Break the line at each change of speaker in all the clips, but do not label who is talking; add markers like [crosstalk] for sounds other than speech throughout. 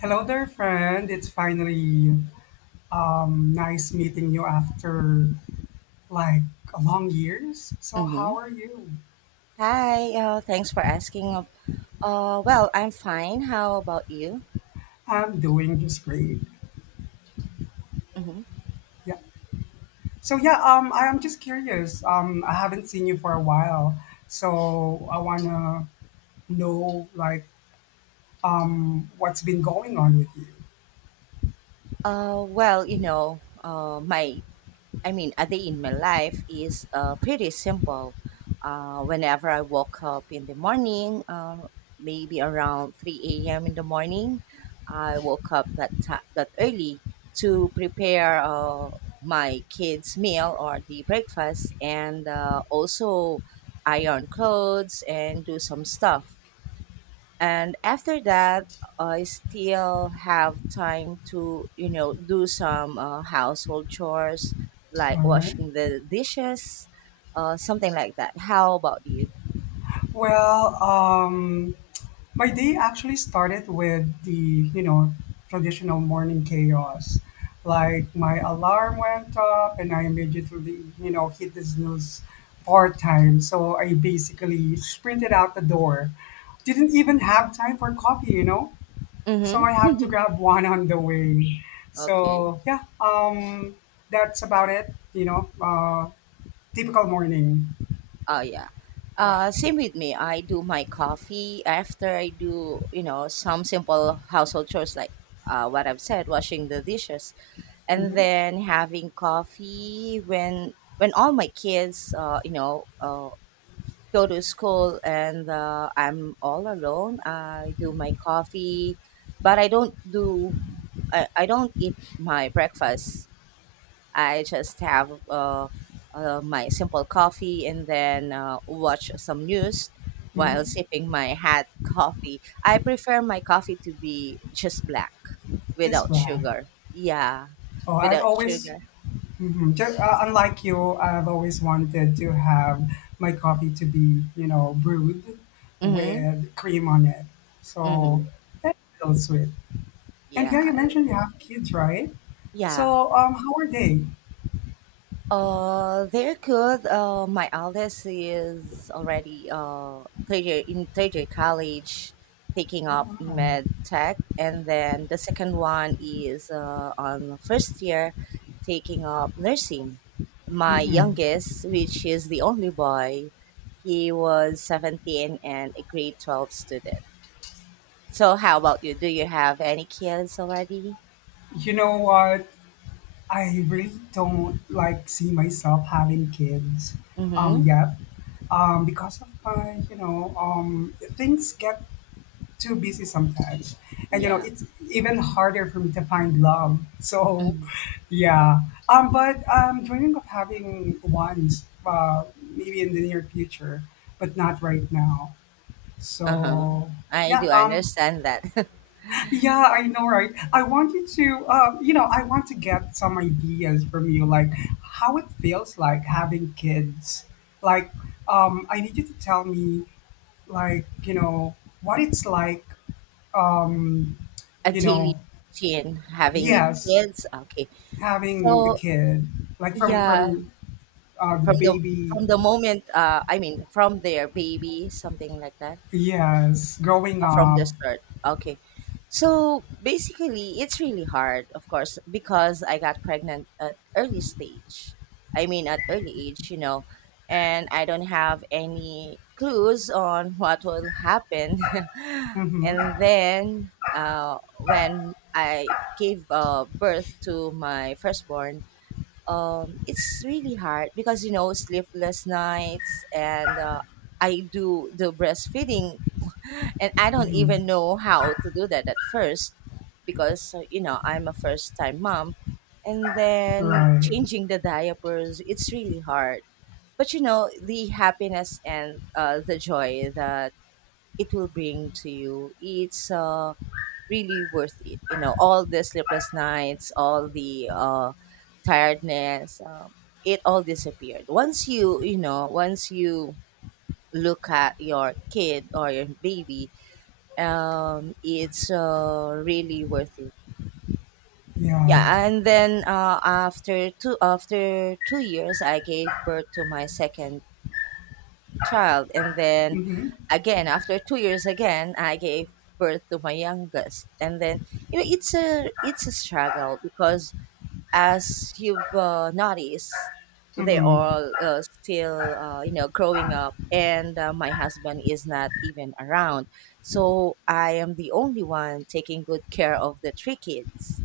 Hello there, friend. It's finally nice meeting you after like a long years. So
Mm-hmm.
how are you?
Hi, thanks for asking. Well, I'm fine. How about you?
I'm doing just great.
Mm-hmm.
Yeah. So yeah, I am just curious. I haven't seen you for a while, so I wanna know like what's been going on with you.
Well, a day in my life is pretty simple. Whenever I woke up in the morning, maybe around 3 a.m. in the morning. I woke up that early to prepare my kids' meal or the breakfast, and also iron clothes and do some stuff. And after that, I still have time to do some household chores like
All right.
washing the dishes, something like that. How about you?
Well, my day actually started with the, traditional morning chaos. Like my alarm went up and I immediately, hit the snooze part time. So I basically sprinted out the door. Didn't even have time for coffee, you know? So I have to
Mm-hmm. [laughs]
grab [laughs] one on the way.
Okay.
So yeah, that's about it. Typical morning.
Oh yeah,
Yeah.
same with me. I do my coffee after I do, you know, some simple household chores like what I've said, washing the dishes, and
Hmm.
then having coffee when all my kids, you know, go to school. And I'm all alone. I do my coffee, but I don't eat my breakfast. I just have my simple coffee and then watch some news while
Hmm.
sipping my hot coffee. I prefer my coffee to be just black
Just
without
that.
sugar. Yeah,
Oh, I've
without
always.
sugar.
Mhm. Unlike you, I've always wanted to have my coffee to be, brewed
Mhm.
with cream on it. So
Mhm.
that's so sweet. And yeah,
Yeah.
you mentioned you have kids, right?
Yeah.
So how are they?
They're good. My eldest is already third year college, taking up
Oh wow.
med tech, and then the second one is on first year, taking up nursing. My
Hmm.
youngest, which is the only boy, he was 17 and a grade 12 student. So, how about you? Do you have any kids already?
You know what? I really don't like see myself having kids
Mm-hmm.
yet. Because of my, things get too busy sometimes.
Yeah.
It's even harder for me to find love. [laughs] So,
Mm-hmm.
yeah. But I'm dreaming of having one, maybe in the near future, but not right now.
Uh huh.
So,
I
yeah.
do understand that. [laughs]
[clears throat] Yeah, I know, right? I want you to, I want to get some ideas from you, like how it feels like having kids. Like, I need you to tell me, like, what it's like, um
A
you
daily
know
routine, having
yes,
kids. Okay,
having a
so
kid like from
yeah,
from the
from the
baby,
from the moment, I mean, from their baby, something like that.
yes, growing
From
up.
the start. Okay. So basically, it's really hard, of course, because I got pregnant at early stage. I mean, at early age, you know, and I don't have any clues on [laughs] what will happen. [laughs]
Mm-hmm.
and then when I gave birth to my firstborn, it's really hard because, you know, sleepless nights, and I do the breastfeeding, [laughs] and I don't even
Hmm.
know how to do that at first because, you know, I'm a first time mom. And then
Right.
changing the diapers, it's really hard. But you know, the happiness and the joy that it will bring to you, it's really worth it. You know, all the sleepless nights, all the tiredness, it all disappeared. Once you, once you look at your kid or your baby, it's really worth it.
Yeah.
Yeah, and then after 2 years, I gave birth to my second child. And then
Mm-hmm.
again, after 2 years again, I gave birth to my youngest. And then you know, it's a struggle because as you've noticed, they're
Mm-hmm.
all still you know, growing up, and my husband is not even around. So I am the only one taking good care of the three kids,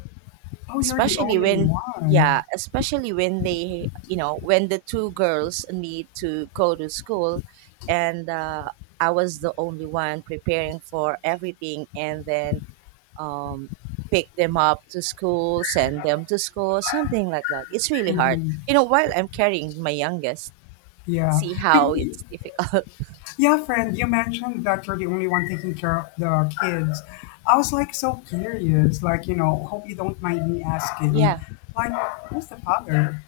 Oh, you're the
especially
only
when yeah
one.
especially when they, when the two girls need to go to school. And I was the only one preparing for everything, and then um, pick them up to school, send them to school, something like that. It's really hard,
Mm-hmm.
you know, while I'm carrying my youngest.
yeah
See
you,
how
you-
it's difficult.
yeah friend, you mentioned that you're the only one taking care of the kids. I was like so curious, like hope you don't mind me asking,
[laughs] Yeah.
like who's the father?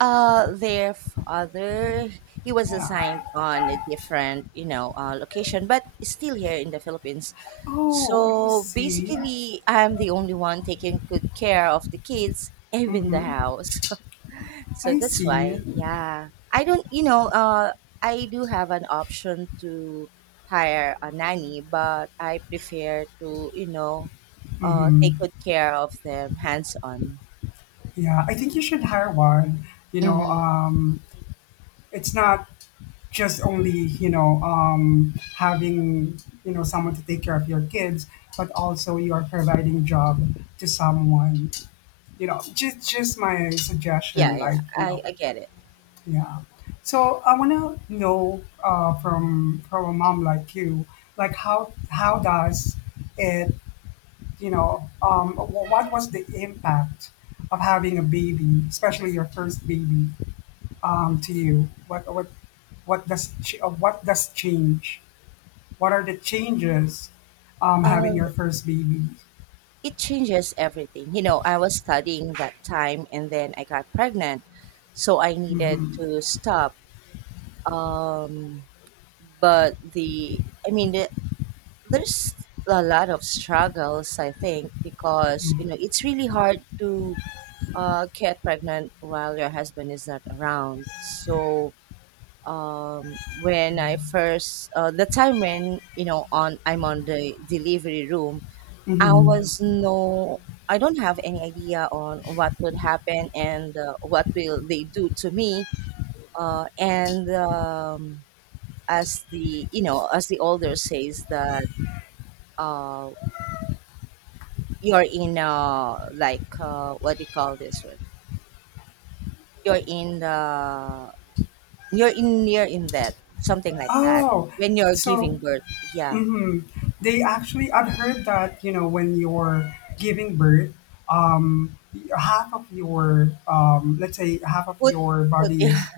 their father, he was
Yeah.
assigned on a different, you know, location, but still here in the Philippines.
Oh, I
So
see.
basically, I'm the only one taking good care of the kids, even the
Mm-hmm.
house. [laughs] So
I
that's
see.
why, yeah, I don't, you know, I do have an option to hire a nanny, but I prefer to, you know,
Mhm.
take good care of them hands on.
Yeah, I think you should hire one. You know,
Mm-hmm.
um, it's not just only, having someone to take care of your kids, but also you are providing job to someone. Just my
Yeah,
suggestion.
yeah,
Like,
I, I get it.
yeah. So I want to know, from a mom like you, like how does it, what was the impact of having a baby, especially your first baby, to you? What does change? What are the changes, having
Uh,
your first baby?
it changes everything. You know, I was studying that time and then I got pregnant. So I needed
Hmm.
to stop, um, but the I mean the, there's a lot of struggles, I think, because you know, it's really hard to get pregnant while your husband is not around. So um, when I first the time when, you know, on I'm on the delivery room, I
Hmm.
was no I don't have any idea on what would happen and what will they do to me. And As the you know, as the older says, that uh you're in, what do you call this one, you're in the you're in near in that, something like that.
Oh,
When you're giving
so.
birth, yeah.
Mm-hmm. I've heard that, when you're giving birth, um, half of your, let's say half of
foot
your
foot [laughs]
body
yeah
is,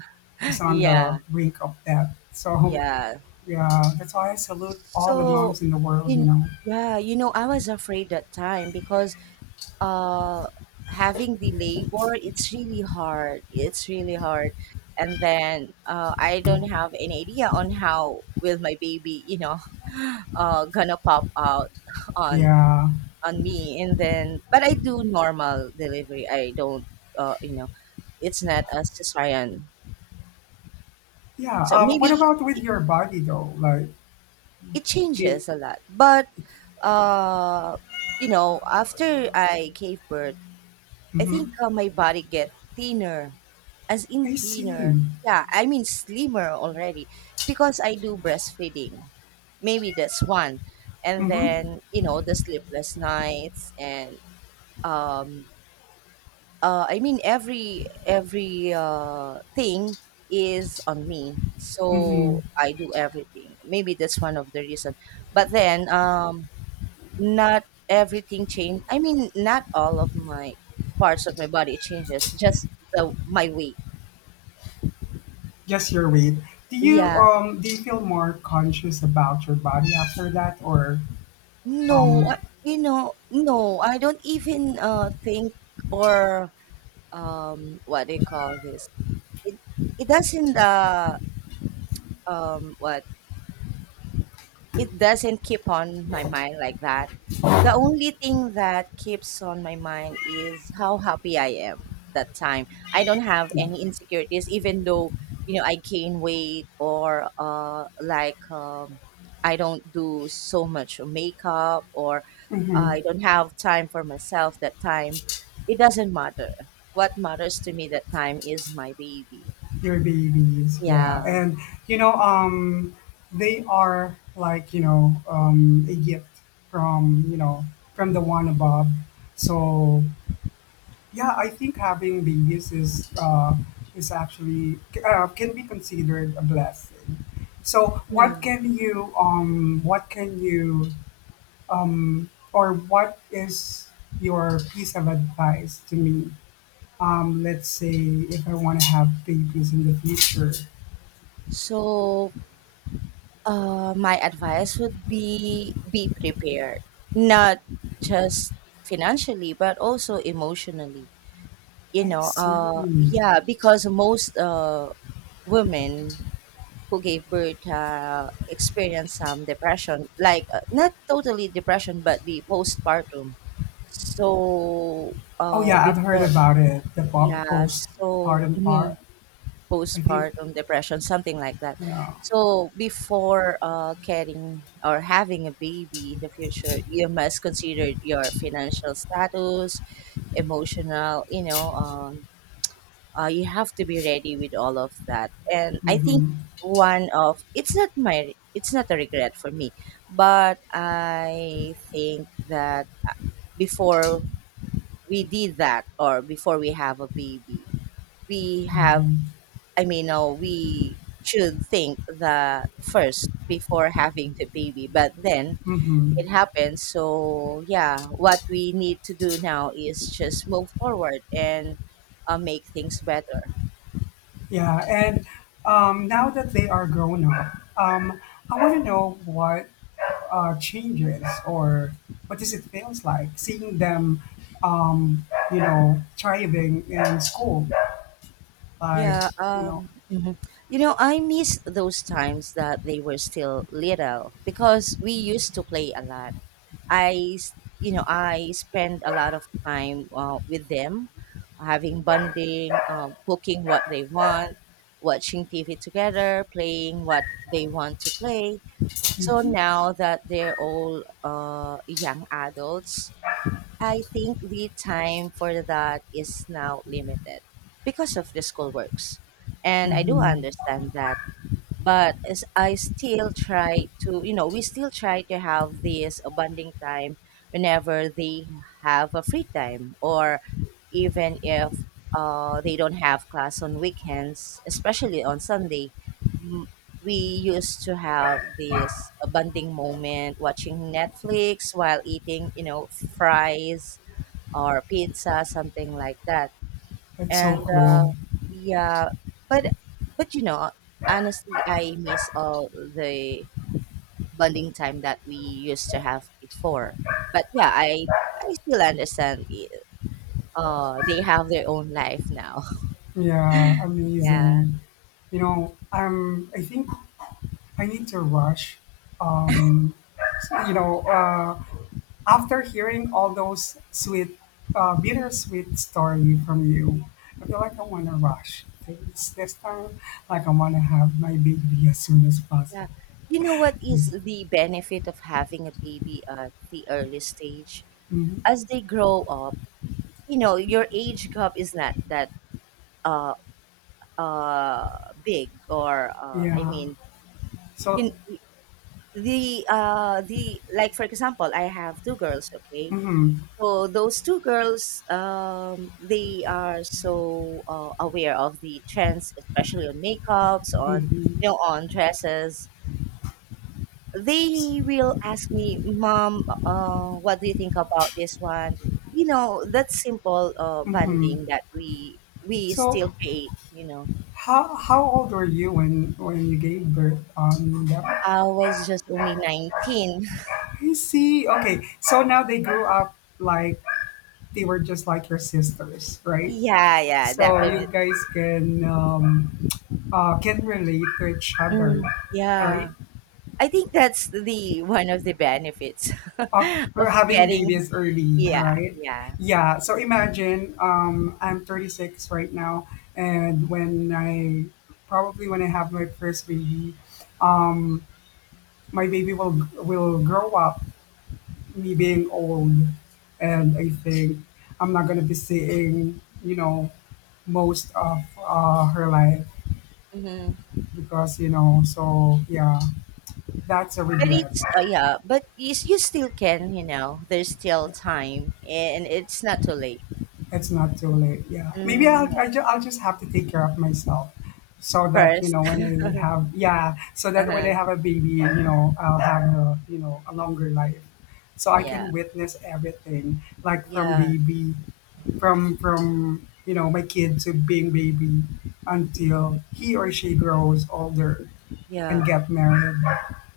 is on the
yeah.
brink of death. So
Yeah.
yeah, that's why I salute all the
so
moms in the world, you
in
know?
Yeah, you know, I was afraid that time because uh having the labor, it's really hard. And then I don't have any idea on how will my baby, you know, [laughs] gonna pop out [laughs] on
Yeah.
on me. And then, but I do normal delivery. I don't you know It's not a cesarean.
Yeah.
So
What
maybe
about with your body though? Like,
it
do,
changes a lot. But uh you know, after I gave birth, I
mm-hmm.
think my body get thinner. As in
I
thinner.
see.
Yeah, I mean slimmer already, because I do breastfeeding. Maybe that's one. And
Mm-hmm.
then, you know, the sleepless nights and um, every every thing is on me.
Mm-hmm.
So I do everything. Maybe that's one of the reason. But then um, not everything changed. I mean, not all of my parts of my body changes, just the my weight.
Just your weight. Do you,
Yeah.
um, do you feel more conscious about your body after that or?
No,
Um,
you know, no, I don't even think or what do you call this? It it doesn't what It doesn't keep on my mind like that. The only thing that keeps on my mind is how happy I am that time. I don't have
yeah,
any insecurities, even though, you know, I gain weight, or like I don't do so much makeup, or
mm-hmm.
I don't have time for myself that time. It doesn't matter. What matters to me that time is my baby.
Your babies,
Yeah.
yeah, and, you know, um, they are like, a gift from, from the one above. So yeah, I think having babies is, actually, can be considered a blessing. So what
Yeah.
can you, or what is your piece of advice to me? Let's say if I want to have babies in the future.
So, my advice would be prepared, not just financially, but also emotionally. You
I
know,
see.
yeah, because most women who gave birth experience some depression, like not totally depression, but the postpartum. So,
Oh yeah, I've heard
before,
about it. The
yeah, so,
postpartum
mm-hmm,
part. I think.
postpartum depression, something like that.
Yeah.
So before getting or having a baby in the future, you must consider your financial status, emotional, you know, you have to be ready with all of that. And I think
Mm-hmm.
one of it's not a regret for me, but I think that before we did that, or before we have a baby, we have
Uh-huh.
I mean, no, we should think that first before having the baby, but then
Mm-hmm.
it happens. So yeah, what we need to do now is just move forward and make things better.
Yeah, and, now that they are grown up, I want to know what, changes, or what does it feels like seeing them, um, thriving in school. Like,
Yeah,
you know,
mhm. You know, I miss those times that they were still little because we used to play a lot. You know, I spend a lot of time with them, having bonding, cooking what they want, watching TV together, playing what they want to play. So now that they're all young adults, I think the time for that is now limited because of the school works. And I do
mm-hmm.
understand that, but as I still try to, we still try to have this bonding time whenever they have a free time, or even if they don't have class on weekends, especially on Sunday. M- We used to have this bonding moment, watching Netflix while eating, you know, fries or pizza, something like that,
That's so
and
cool.
uh, yeah. But you know, honestly, I miss all the bonding time that we used to have before. But yeah, I still understand. They have their own life now.
Yeah,
[laughs] Yeah.
amazing. I think I need to rush. Um, you know, uh, After hearing all those sweet, bittersweet story from you, I feel like I want to rush things this time. Like I want to have my baby as soon as
Yeah,
possible.
you know what
Yeah.
is the benefit of having a baby at the early stage?
Mhm.
As they grow up, you know, your age gap is not that uh uh big, or I
Yeah.
mean,
So.
you, the like for example, I have two girls, okay?
Mm-hmm.
So those two girls um, they are so aware of the trends, especially on makeups, on,
Mm-hmm.
you know, on dresses. They will ask me, mom, what do you think about this one? You know, that simple
Mm-hmm.
bonding that we
So,
still create, you know.
how old were you when you gave birth? That
I was just only 19.
I see. Okay. So now they grew up like they were just like your sisters,
[laughs]
right?
Yeah, yeah,
So
definitely.
you guys can, can relate to each other,
Mm, yeah.
right?
I think that's the one of the benefits [laughs]
After
of
having
getting.
babies early,
Yeah,
right?
yeah.
Yeah. So imagine, I'm 36 right now, and when I probably when I have my first baby, um, my baby will grow up me being old, and I think I'm not gonna be seeing, most of, her life,
Hmm.
because so yeah, that's a
But
regret.
it's yeah, but you, you still can, you know, there's still time and it's not too late.
It's not too late, yeah, maybe
Hmm.
I'll just have to take care of myself, so that, you
First.
know when I have yeah, so
[laughs]
that when I
Uh-huh.
have a baby, I'll have a, a longer life, so I
Yeah.
can witness everything like, from
Yeah.
baby from you know my kid to being baby, until
Mhm.
he or she grows older and
Yeah.
get married,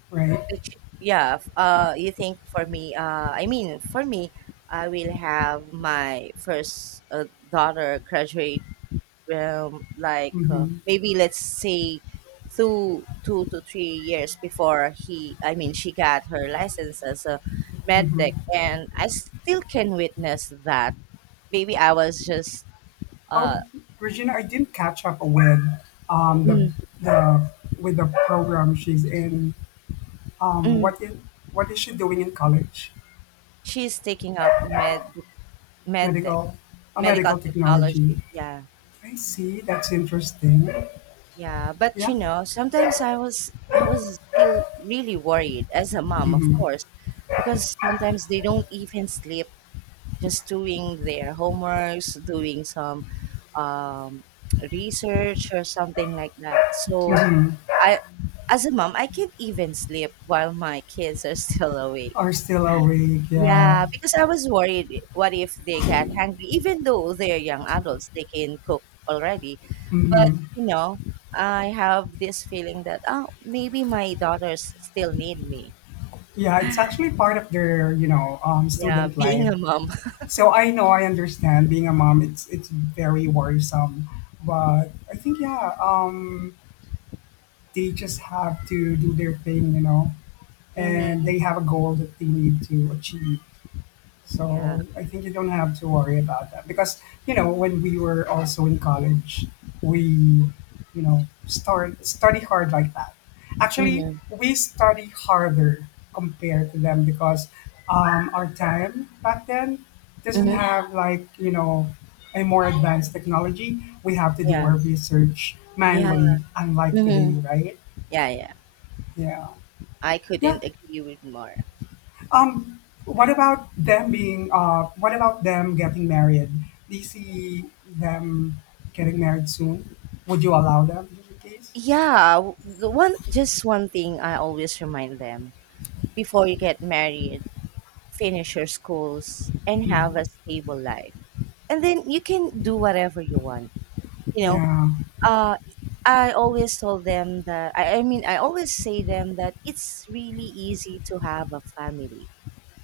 right.
Which, you think for me, for me, I will have my first daughter graduate
Mm-hmm.
maybe let's say two to three years before he I mean she got her license as a med tech,
Mm-hmm.
and I still can witness that. Maybe I was just
Oh,
uh
Regina, I didn't catch up with, the,
mm,
the program she's in, um
mm,
what is what is she doing in college?
she's taking up med tech.
Medical A
Medical
medical technology.
technology, yeah.
I see, that's interesting.
Yeah, but you
Yeah.
know, sometimes I was still really worried as a mom, of
Mm-hmm.
course, because sometimes they don't even sleep, just doing their homeworks, doing some um, research or something like that. So
Mm-hmm.
I, as a mom, I can't even sleep while my kids are [laughs] still awake.
Are still awake, yeah.
Yeah, because I was worried, what if they get hungry? Even though they're young adults, they can cook already. But,
Mm-hmm.
you know, I have this feeling that, oh, maybe my daughters still need me.
Yeah, it's actually part of their,
Yeah,
student
being
life.
a mom.
So I know, I understand. Being a mom, it's very worrisome, but I think, yeah, they just have to do their thing,
[laughs] hmm
and they have a goal that they need to achieve.
Yeah.
So I think you don't have to worry about that, because when we were also in college, we, start study hard like that. Actually,
hmm
we study harder compared to them because, our time back then doesn't
hmm
have like, a more advanced technology. We have to do
Yeah.
our research
Yeah.
manually, unlike today,
hmm
right?
Yeah, yeah.
Yeah,
I
yeah.
couldn't agree with more.
Um, what about them being, what about them getting married? Do you see them getting married soon? Would you allow them in your case?
The one thing I always remind them, before you get married, finish your schools and have
Mhm.
a stable life. And then you can do whatever you want. You know,
Yeah.
uh I always told them that I always say them that it's really easy to have a family,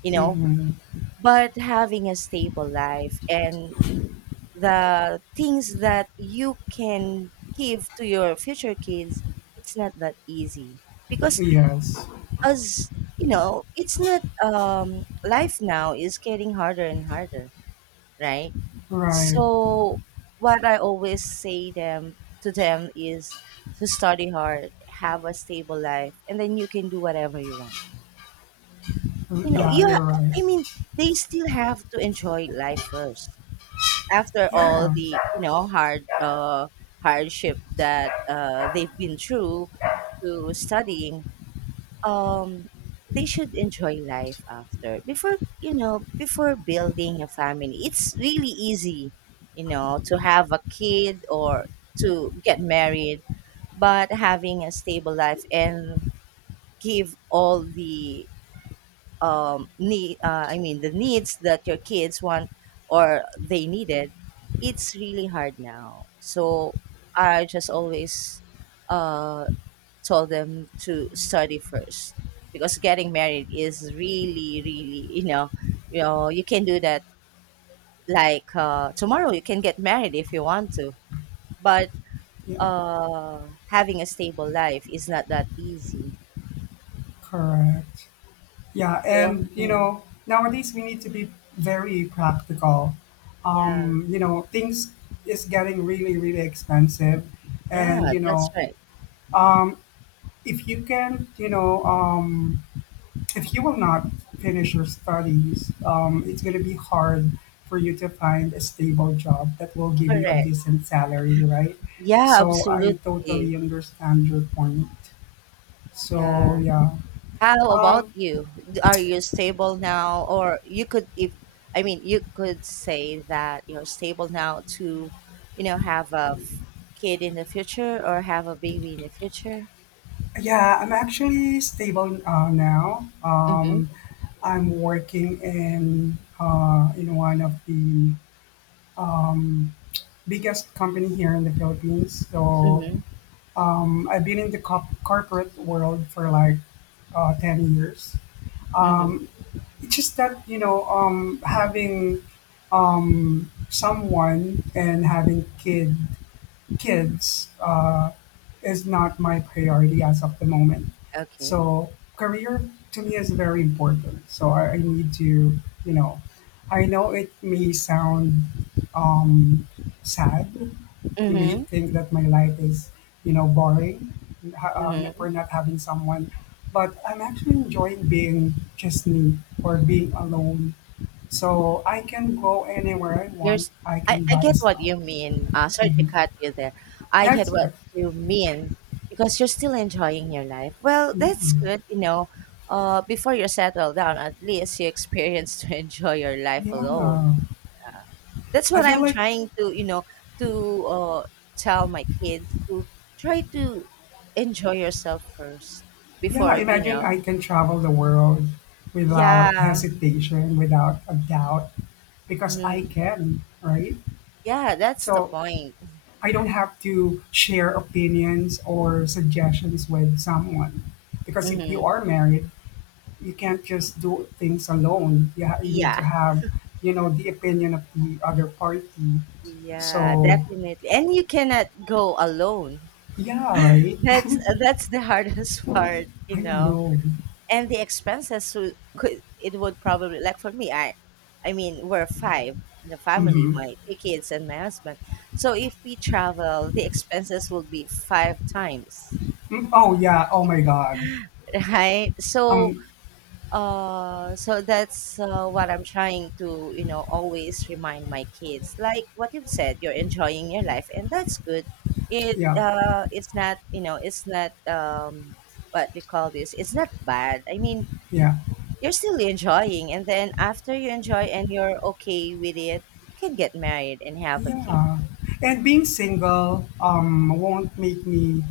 you know,
Hmm.
but having a stable life and the things that you can give to your future kids, it's not that easy, because
Yes.
as you know, it's not life now is getting harder and harder, right?
Right.
So what I always say them is to study hard, have a stable life, and then you can do whatever you want.
Mm,
You know
yeah,
you
you're
ha-
right.
I mean They still have to enjoy life first, after all
Yeah.
the, you know, hardship that they've been through, to studying um they should enjoy life after before, you know, before building a family. It's really easy, you know, to have a kid or to get married, but having a stable life and give all the the needs that your kids want or they needed, it's really hard now. So I just always uh, told them to study first, because getting married is really, really, you know, you can do that. Like tomorrow you can get married if you want to, but
Yeah.
having a stable life is not that easy.
Correct. Yeah,
So,
and,
mm,
nowadays we need to be very practical.
yeah,
Things is getting really, really expensive, and,
yeah,
you
that's
know,
right.
um, if you can, you know, if you will not finish your studies, it's going to be hard for you to find a stable job that will give you a
Correct.
decent salary, right?
Yeah,
So I totally
absolutely.
understand your point.
Yeah.
So yeah,
How about
um,
you? Are you stable now? Or you could, if, I mean, You could say that you're stable now to, you know, have a kid in the future, or have a baby in the future.
yeah, I'm actually stable, now.
Mm-hmm.
I'm working in, one of the biggest company here in the Philippines. So,
Mm-hmm.
I've been in the corporate world for like, 10 years.
Mm-hmm.
It's just that, having someone and having kids, is not my priority as of the moment.
Okay.
So career to me is very important. So I need to, you know, I know it may sound, um, sad. You may
Mm-hmm.
think that my life is, boring,
Mm-hmm.
for not having someone, but I'm actually enjoying being just me or being alone. So I can go anywhere I want.
There's
I
I
can
I
buy
get what
stuff.
you mean. Sorry to
Mhm.
cut you there. I get
That's
what
good.
you mean because you're still enjoying your life. Well,
Yeah,
that's good, you know. Before you settle down, at least you experience to [laughs] enjoy your life alone.
yeah.
That's
I
what
feel
I'm
like,
trying to, you know, to tell my kids to try to enjoy yourself first
yeah,
before, you
imagine
know.
I can travel the world without
Yeah.
hesitation, without a doubt, because I
Mm,
can, right?
yeah, that's the
So
point.
I don't have to share opinions or suggestions with someone. Because if you
Hmm
are married, you can't just do things alone. Yeah, you need
Yeah.
to have, the opinion of the other party.
Yeah,
So,
definitely. And you cannot go alone.
yeah, right?
[laughs] That's the [laughs] hardest part,
[laughs]
you
I
know.
know.
And the expenses would could it would probably like for me, we're five in the family,
Mm-hmm.
my three kids and my husband. So if we travel, the expenses will be five times.
Mm-hmm. Oh, yeah. Oh, my God.
[laughs] Right? So
Um,
so that's what I'm trying to, you know, always remind my kids. Like what you've said, you're enjoying your life, and that's good.
yeah,
It's not, you know, it's not what we call this. It's not bad. I mean,
yeah,
you're still enjoying, and then after you enjoy and you're okay with it, you can get married and have a kid.
yeah. And being single, won't make me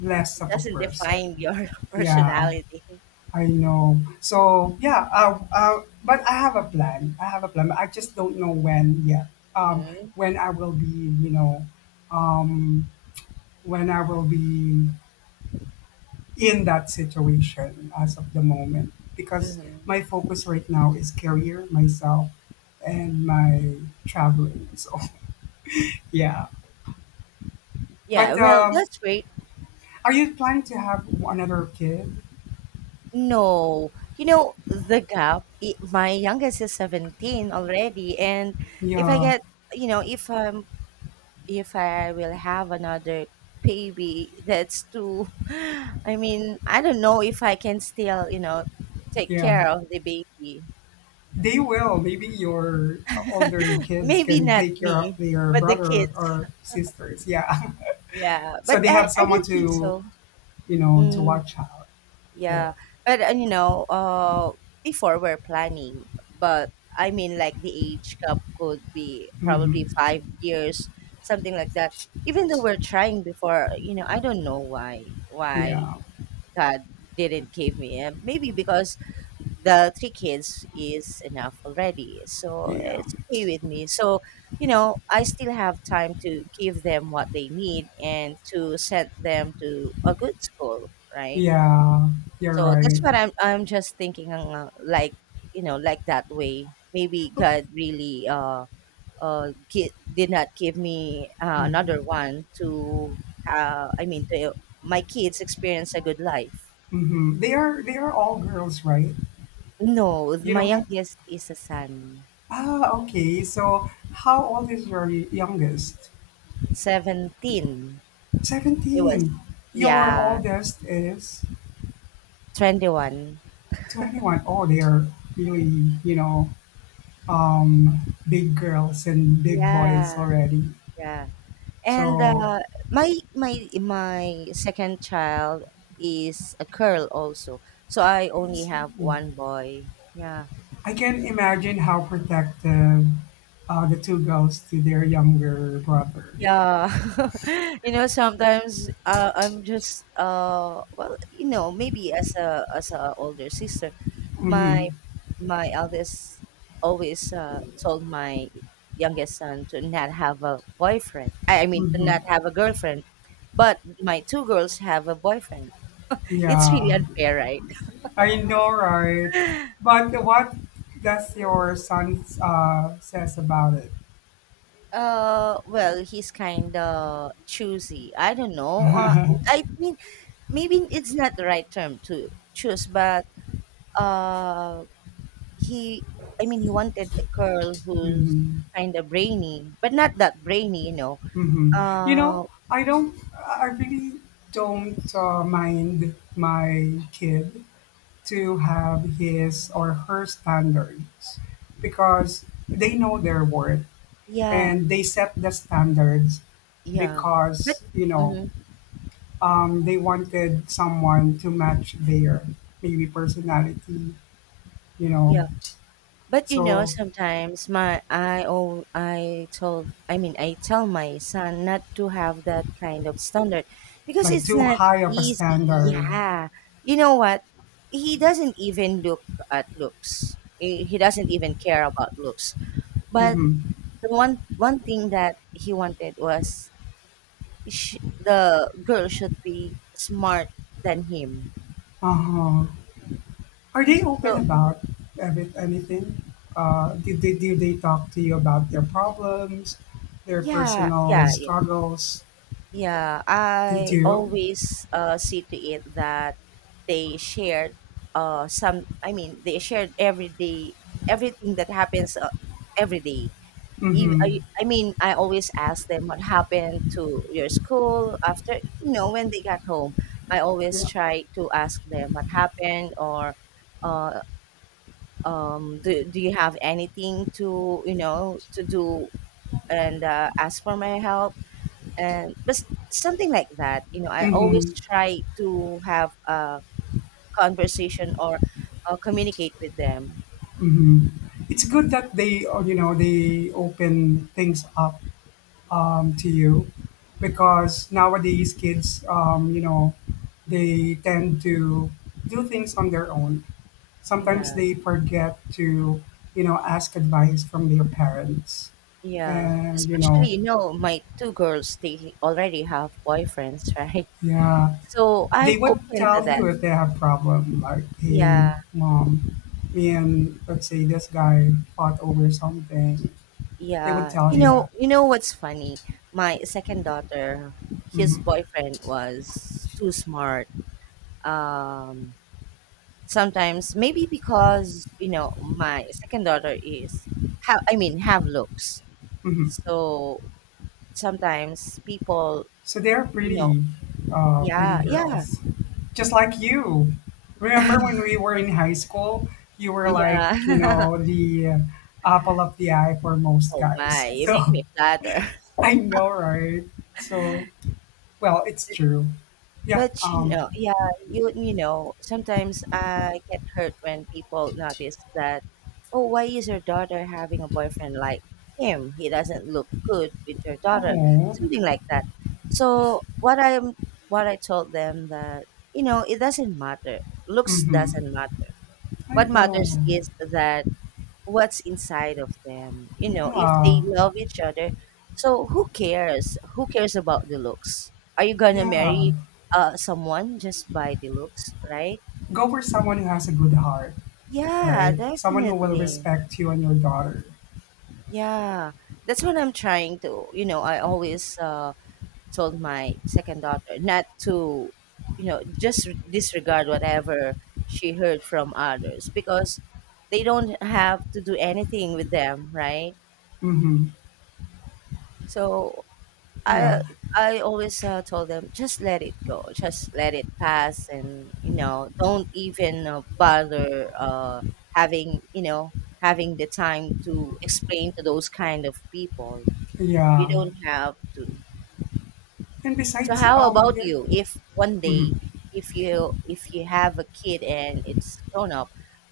less
It
of a
doesn't
person.
define your [laughs]
Yeah,
personality.
I know. So yeah, but I have a plan. I have a plan. I just don't know when yet. Um,
Hmm
when I will be, you know, um, when I will be in that situation as of the moment, because
hmm
my focus right now is career, myself, and my traveling. So [laughs] yeah.
Yeah,
But,
well, that's great.
are you planning to have another kid?
No. You know, the gap, I my youngest is 17 already, and if I
Yeah,
get, you know, if I will have another baby, that's too, [sighs] I mean, I don't know if I can still, you know, take
yeah.
care of the baby.
They will. Maybe your older
[laughs]
kids
Maybe
can
not
take care of
me,
their
but the
brother
kids.
or sisters. Yeah. [laughs]
Yeah,
So
but
they
I
have
I
someone
don't think
to,
so.
to
Mm.
watch out for.
Yeah, but and you know, before we're planning, but I mean, like the age gap could be probably
Hmm.
5 years, something like that. Even though we're trying before, you know, I don't know why
Yeah,
God didn't give me him. Maybe because the three kids is enough already, so
yeah,
it's okay with me. So you know, I still have time to give them what they need and to send them to a good school, right?
yeah. You're
So
right.
that's what I'm just thinking like you know, like that way. Maybe God really did not give me another
Mm-hmm.
one to uh I mean to uh, my kids experience a good life.
Mm-hmm. They are all girls, right?
No,
You
my
don't have.
youngest is a son,
Ah, okay. So how old is your youngest?
17. He was
17. Your
yeah
oldest is.
21.
To anyone, oh, they are really, you know, um, big girls and big boys
Yeah,
already.
yeah. And
So
my second child is a girl also. So I only have one boy. Yeah.
I can imagine how protective, the two girls to their younger brother.
Yeah. [laughs] You know, sometimes I'm just well, you know, maybe as a older sister, my
Mm-hmm.
my eldest always told my youngest son to not have a boyfriend. To
Mm-hmm.
not have a girlfriend. But my two girls have a boyfriend. [laughs] It's really
Yeah,
unfair, right?
I know, right?
[laughs]
But what does your son, says about it?
Well, he's kind of choosy. I don't know.
[laughs]
I mean, maybe it's not the right term to choose, but uh, he, he wanted a girl who's
Mhm.
kind of brainy, but not that brainy, you know.
You
Uh,
know, I really don't mind my kid to have his or her standards because they know their worth
yeah,
and they set the standards
yeah, but
because, you know,
mhm,
um, they wanted someone to match their maybe personality, you know.
but you know,
So,
sometimes my I oh I told I mean I tell my son not to have that kind of standard, because
like,
it's
too
not
high of a
easy.
standard.
Yeah. You know what? He doesn't even look at looks. He doesn't even care about looks. But
Mm-hmm.
the one thing that he wanted was sh the girl should be smart than him.
Uh-huh. Are they open
So
about anything? Do they talk to you about their problems, their
yeah,
personal
yeah, yeah.
struggles?
Yeah,
They
I
do.
always see to it that they shared they shared every day, everything that happens every day.
Mm-hmm.
I always ask them what happened to your school after, you know, when they got home. I always
Yeah.
try to ask them what happened or uh, do you have anything to, you know, to do and ask for my help and but s- something like that. You know, I always
Mm-hmm.
try to have a conversation or communicate with them.
Mm-hmm. It's good that they open things up to you, because nowadays kids, they tend to do things on their own. Sometimes
Yeah,
they forget to ask advice from their parents.
yeah,
And
especially, you know, my two girls, they already have boyfriends [laughs] right?
yeah,
So I'm
they would
open to
tell
that.
you if they have problem, like,
Yeah,
hey, mom, me and, let's say, this guy fought over something. They would
yeah.
tell
You
you
know,
that.
you know what's funny? My second daughter, his
hmm
boyfriend was too smart. um Sometimes maybe because, you know, my second daughter is have I mean have looks,
hmm
so sometimes people,
so they're
you know.
pretty, pretty
Yeah, yeah.
girls, just like you. Remember
[laughs]
when we were in high school, you were like,
Yeah.
the apple of the eye for
[laughs]
most
Oh my,
guys. [laughs]
you
So
make me flatter.
I know, right? So, well, it's true. Yeah.
But you know, yeah, you know, sometimes I get hurt when people notice that, oh, why is your daughter having a boyfriend like him? He doesn't look good with your daughter,
Oh.
something like that. So what I told them that, you know, it doesn't matter. Looks doesn't
Mm-hmm.
matter.
I
What
know.
matters is that what's inside of them. You know, if they
Yeah.
love each other, so who cares? Who cares about the looks? Are you gonna
Yeah.
marry someone just by the looks, right?
Go for someone who has a good heart,
Yeah,
right? Someone who will
definitely.
respect you and your daughter.
Yeah. That's what I'm trying to, you know, I always told my second daughter not to, you know, just disregard whatever she heard from others, because they don't have to do anything with them, right?
Mm-hmm.
So
Yeah.
I I always told them just let it go, just let it pass, and you know, don't even bother having you know having the time to explain to those kind of people. You
Yeah.
don't have to.
And
So
besides,
how about
yeah.
you? If one
Mm-hmm.
day, if you have a kid and it's grown up,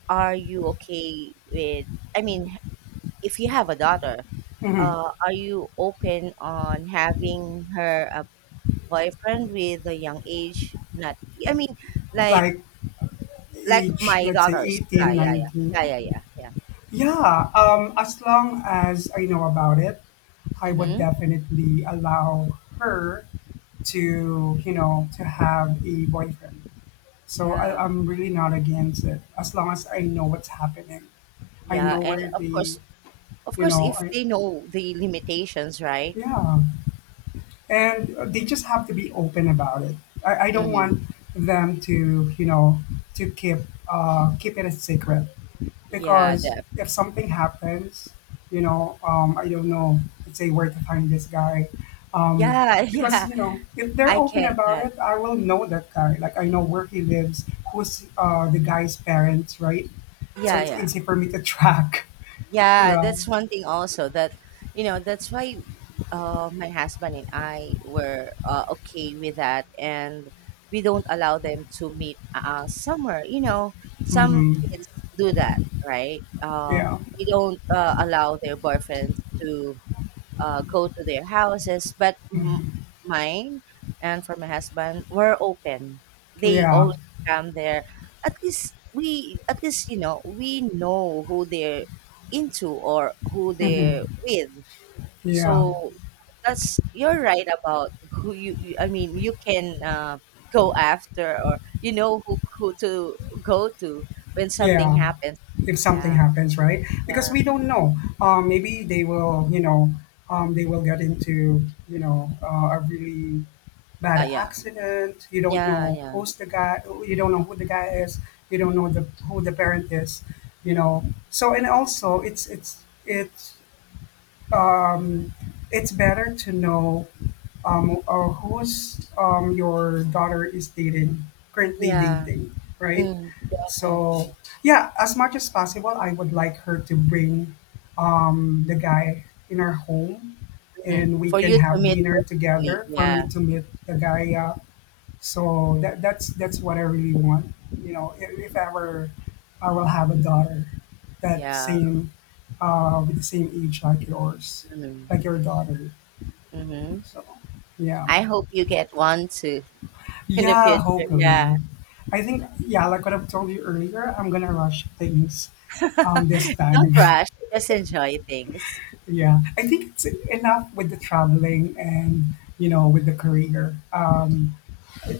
are you okay with? I mean, if you have a daughter,
Mm-hmm.
are you open on having her a boyfriend with a young age? Not, I mean, like
Like,
like
age,
my
let's say
daughters. Yeah,
18,
yeah, yeah, yeah,
19.
yeah, yeah, yeah.
Yeah. As long as I know about it, I would
Mm-hmm.
definitely allow her to to have a boyfriend. So
Yeah,
I'm really not against it, as long as I know what's happening. I
yeah,
know
and
where they,
of course, if
I,
they know the limitations, right?
yeah, and they just have to be open about it. I don't
Mm-hmm.
want them to to keep it a secret,
Yeah,
because
the,
if something happens, I don't know, let's say, where to find this guy. Um,
yeah, [laughs] yeah.
because if they're
I
open
get
about
that.
it, I will know that guy. Like, I know where he lives, who's the guy's parents, right? So
Yeah,
it's
yeah.
easy for me to track. [laughs]
Yeah,
Yeah.
that's one thing also that you know, that's why my husband and I were okay with that, and we don't allow them to meet somewhere. You know, some
Mm-hmm.
kids do that, right?
Yeah.
They don't allow their boyfriends to go to their houses. But
Mm-hmm.
mine and for my husband were open. They
Yeah.
always come there. At least we, at least you know, we know who they're into or who they're
Mm-hmm.
with.
Yeah.
So that's you're right about who you. You- I mean, you can go after or you know who to go to when something
Yeah.
happens.
If something
Yeah.
happens, right? Because we don't know. Maybe they will get into, a really, by
Yeah.
the
Yeah.
accident. You don't
Yeah.
know
Yeah.
who's the guy. You don't know who the guy is. You don't know the who the parent is. You know. So, and also um, it's better to know, who's your daughter is dating currently
Yeah.
dating, right?
Mm,
So
definitely.
yeah, as much as possible, I would like her to bring the guy in our home,
Mm,
and we
for
can
you to
have
meet
dinner
personally.
together for me
Yeah,
to meet the guy, so that that's what I really want. You know, if ever I will have a daughter that
yeah.
same with the same age like yours,
Mhm,
like your daughter.
mhm.
So yeah.
I hope you get one too [laughs] in the
Yeah,
future. Yeah.
hopefully. I think, yeah, like what I've told you earlier, I'm gonna rush things this
[laughs]
time.
Don't rush. Just enjoy things.
[laughs] Yeah. I think it's enough with the traveling and with the career.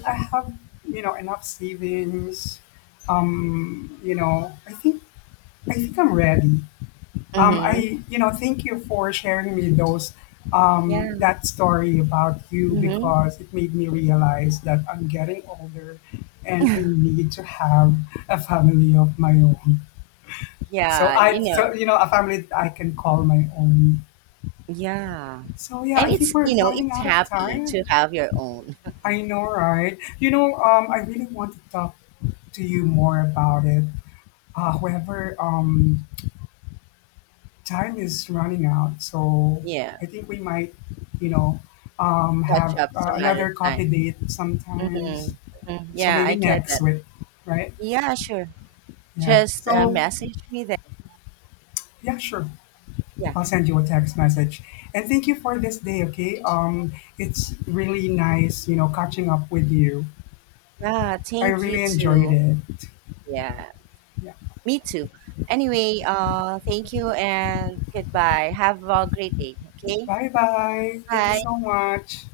I have enough savings. I think I'm ready.
Mm-hmm.
Thank you for sharing me those
Yeah.
that story about you,
Mm-hmm.
because it made me realize that I'm getting older and I need to have a family of my own. So
Yeah. You
I,
know.
so you know, a family that I can call my own.
Yeah.
So yeah,
And
I think
it's
we're
you know,
running
it's
out of
happy to
time.
have your own. [laughs]
I know, right? You know, I really want to talk to you more about it. However, time is running out, so
Yeah.
I think we might, you know,
Catch
have
up some other
another coffee
time.
date sometimes.
Mm-hmm. hmm
So
Yeah, I
maybe
get
next
that.
week, right?
Yeah, sure.
Yeah.
Just
So
message me that.
yeah, sure.
Yeah.
I'll send you a text message. And thank you for this day. Okay. It's really nice catching up with you.
Yeah.
I
Thank you
really enjoyed
too.
it.
Yeah.
Yeah.
Me too. Anyway, thank you and goodbye. Have a great day. Okay.
Bye bye. Thank you
Bye.
so much.